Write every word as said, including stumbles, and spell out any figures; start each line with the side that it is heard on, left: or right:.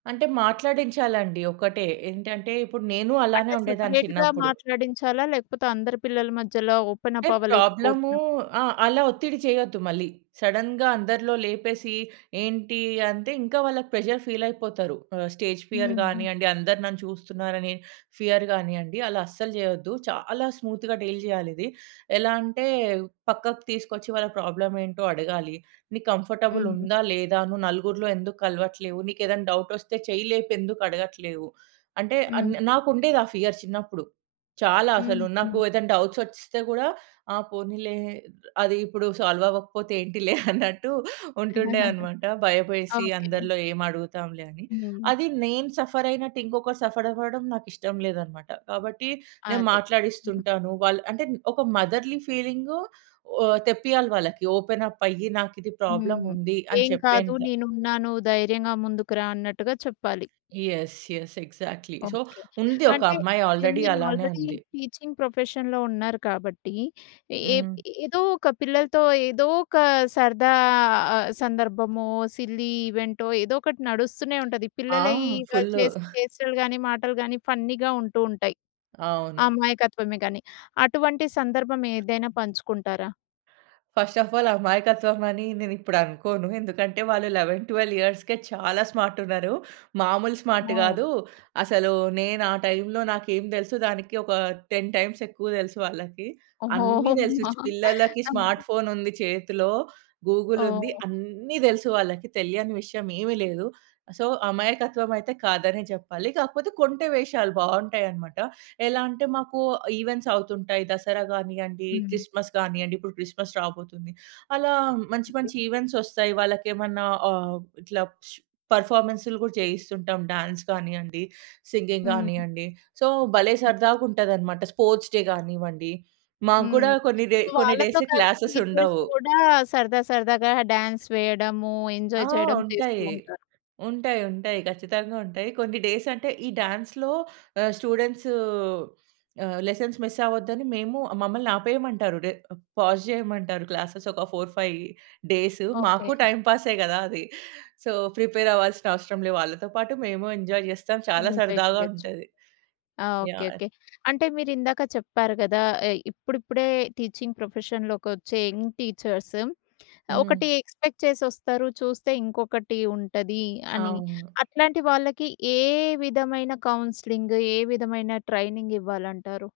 right: అంటే మాట్లాడించాలండి. ఒకటే ఏంటంటే, ఇప్పుడు నేను అలానే
left: అంటే
right: ఉండేదాన్ని
left: సపరేట్‌గా
right: చిన్నప్పుడు.
left: మాట్లాడించాలా? లేకపోతే, అందరి పిల్లల మధ్యలో ఓపెనప్
right: అంటే ప్రాబ్లమూ
left: అవ్వలేకపోతున్న
right: ఆ! అలా ఒత్తిడి చేయొద్దు మళ్ళీ. సడెన్‌గా అందరిలో లేపేసి, ఏంటి అంతే ఇంకా వాళ్ళకి ప్రెజర్ ఫీలైపోతారు. ఆహ్, స్టేజ్ ఫియర్
left: హ్మ్. హ్మ్.
right: గానియ్యండి, అందరు నన్ను చూస్తున్నారనే ఫియర్ గానియ్యండి. అలా అస్సలు జేయొద్దు. చాలా స్మూత్‌గా డీల్ జేయాలిది. ఎలా అంటే పక్కకు తీసుకొచ్చి, వాళ్ళ ప్రాబ్లమేంటో అడగాలి. నీకు కంఫర్టబుల్
left: హుహు.
right: ఉందా, లేదా నువు నలుగురిలో ఎందుక్కలవట్లేవు, నీకేదైనా డౌటొస్తే చెయ్యిలేపి ఎందుకు అడగట్లేవు, అంటే అన్
left: హ్మ్.
right: నాకుండేది ఆ ఫియర్ చిన్నప్పుడు. చాలా అసలు
left: హ్మ్.
right: నాకు
left: హ్మ్.
right: ఏదైనా డౌట్స్ వచ్చేస్తే గూడా ఆ పోనీలే, అదీ ఇప్పుడు సాల్వ్ అవ్వకపోతే ఏంటిలే అన్నట్టు ఉంటుండే అనమాట. భయపేసి
left: ఓకే.
right: అందరిలో ఏమడుగుతాంలే అని.
left: హ్మ్.
right: అది నేను సఫర్ అయినట్టు ఇంకొకరు సఫరవ్వడం నాకిష్టం లేదనమాట. కాబట్టి నేను
left: అదే.
right: మాట్లాడిస్తుంటాను వాళ్ళు అంటే ఒక మదర్‌లీ ఫీలింగ ఓ తెప్పియాలి వాళ్ళకి. ఓపెనప్పయ్యి. నాకిది
left: హ్మ్.
right: ప్రాబ్లముంది అని
left: ఏం కాదు.
right: చెప్పేంత.
left: నేనున్నాను ధైర్యంగా ముందుకురా అన్నట్టుగా చెప్పాలి.
right: Yes. Yes. Exactly. So,
left: okay.
right: ఉంది ఒక
left: అంటే
right: అమ్మాయి
left: యాహ్!
right: ఆల్రెడీ
left: మీరు
right: అలానే
left: ఆల్రెడీ
right: ఉంది.
left: టీచింగ్ ప్రొఫెషన్‌లో ఉన్నారు కాబట్టి, ఏప్
right: హ్మ్.
left: ఏదో ఒక పిల్లలతో ఏదోక సరదా సందర్భమో, సిల్లీ ఈవెంటో ఏదోకటి నడుస్తూనే ఉంటది.
right: ఆ!
left: పిల్లలయి గలి
right: ఫుల్లు.
left: చేసే చేష్టలు గానీ, మాటలు గానీ ఫన్నీ‌గా ఉంటూ ఉంటాయి.
right: అవును.
left: అమాయకత్వమే గానీ. అటువంటి సందర్భం ఏదైనా పంచుకుంటారా?
right: ఫస్ట్ ఆఫ్ ఆల్ అమాయకత్వం అని నేనిప్పుడనుకోను. ఎందుకంటే, వాళ్ళు లెవన్ ట్వెల్వ్ ఇయర్స్‌కే చాలా స్మార్టున్నారు. మామూలు స్మార్ట్
left: నో.
right: గాదు. అసలు నేను ఆ టైంలో నాకేం దెలుసు దానికి ఒక టెన్ టైమ్స్ ఎక్కువ దెలుసు వాళ్ళకి.
left: ఓహో!
right: అన్నీ దెలుసు
left: అమ్మా!
right: పిల్లలకి
left: అన్నటు.
right: స్మార్ట్ ఫోనుంది చేతిలో. గూగులుంది.
left: ఓహ్!
right: అన్ని దెలుసు వాళ్ళకి తెలియని విషయం ఏమి లేదు. సో, అమాయకత్వం అయితే కాదనే జెప్పాలి. కాకపోతే కొంటె వేషాలు బావుంటాయనమాట. ఎలా అంటే, మాకు ఈవెంట్సవుతుంటాయి. దసరా గానియ్యండి,
left: హ్మ్.
right: క్రిస్మస్ గానియ్యండి. ఇప్పుడు క్రిస్మస్ రాబోతుంది. అలా మంచి,
left: ఓకే.
right: మంచి ఈవెంట్సొస్తాయి వాళ్ళకేమన్నా ఆహ్, ఇట్లా పర్ఫార్మన్స్‌లు గూడా జేయిస్తుంటాం. డాన్స్ గానియ్యండి, సింగింగ్
left: హ్మ్.
right: గానియ్యండి. సో, భలే
left: హ్మ్.
right: సరదాగుంటదనమాట. స్పోర్ట్స్ డే గానివ్వండి, మాకు గూడా
left: హ్మ్.
right: కొన్ని రే
left: సో,
right: కొన్ని
left: వాళ్ళతో
right: డేస్‌కి
left: కలిసి టీచర్స్
right: క్లాసెసుండవు.
left: కూడా సరదా, సరదాగా డాన్స్ వేయడము,
right: ఆ!
left: ఎంజాయ్ చేయడం చేస్తూ
right: ఉంటాయి.
left: ఉంటారు.
right: ఉంటాయి. ఉంటాయి. ఖచ్చితంగుంటాయి. కొన్ని డేసంటే ఈ డాన్స్‌లో ఆహ్, స్టూడెంట్సూ ఆహ్, లెసన్స్ మిసవ్వద్దని. మేము మమ్మల్ని ఆపేయమంటారు. డె పాజ్ జేయమంటారు క్లాసెస్ ఒక ఫోర్ ఫై డేస్
left: ఓకే.
right: మాకు టైంపాసే గదా! అది. సో, ప్రిపేరవ్వాల్సిన అవసరం లే. వాళ్ళతో పాటు మేము ఎంజాయ్ జేస్తాం చాలా
left: ఎంజాయ్
right: సరదాగా
left: చేయచ్చు.
right: ఉంటది.
left: ఆ! ఓకే.
right: యాహ్!
left: ఓకే. అంటే మీరిందాక చెప్పారు గదా! ఎ ఇప్పుడిప్పుడే టీచింగ్ ప్రొఫెషన్‌లోకొచ్చే యంగ్ టీచర్స్
right: హ్మ్.
left: ఒకటి ఎక్స్‌పెక్ట్ చేసొస్తారు. చూస్తే ఇంకొకటి ఉంటది అని,
right: అవును.
left: అట్లాంటి వాళ్ళకి ఏ విధమైన కౌన్సిలింగ్, ఏ విధమైన ట్రైనింగివ్వాలంటారు?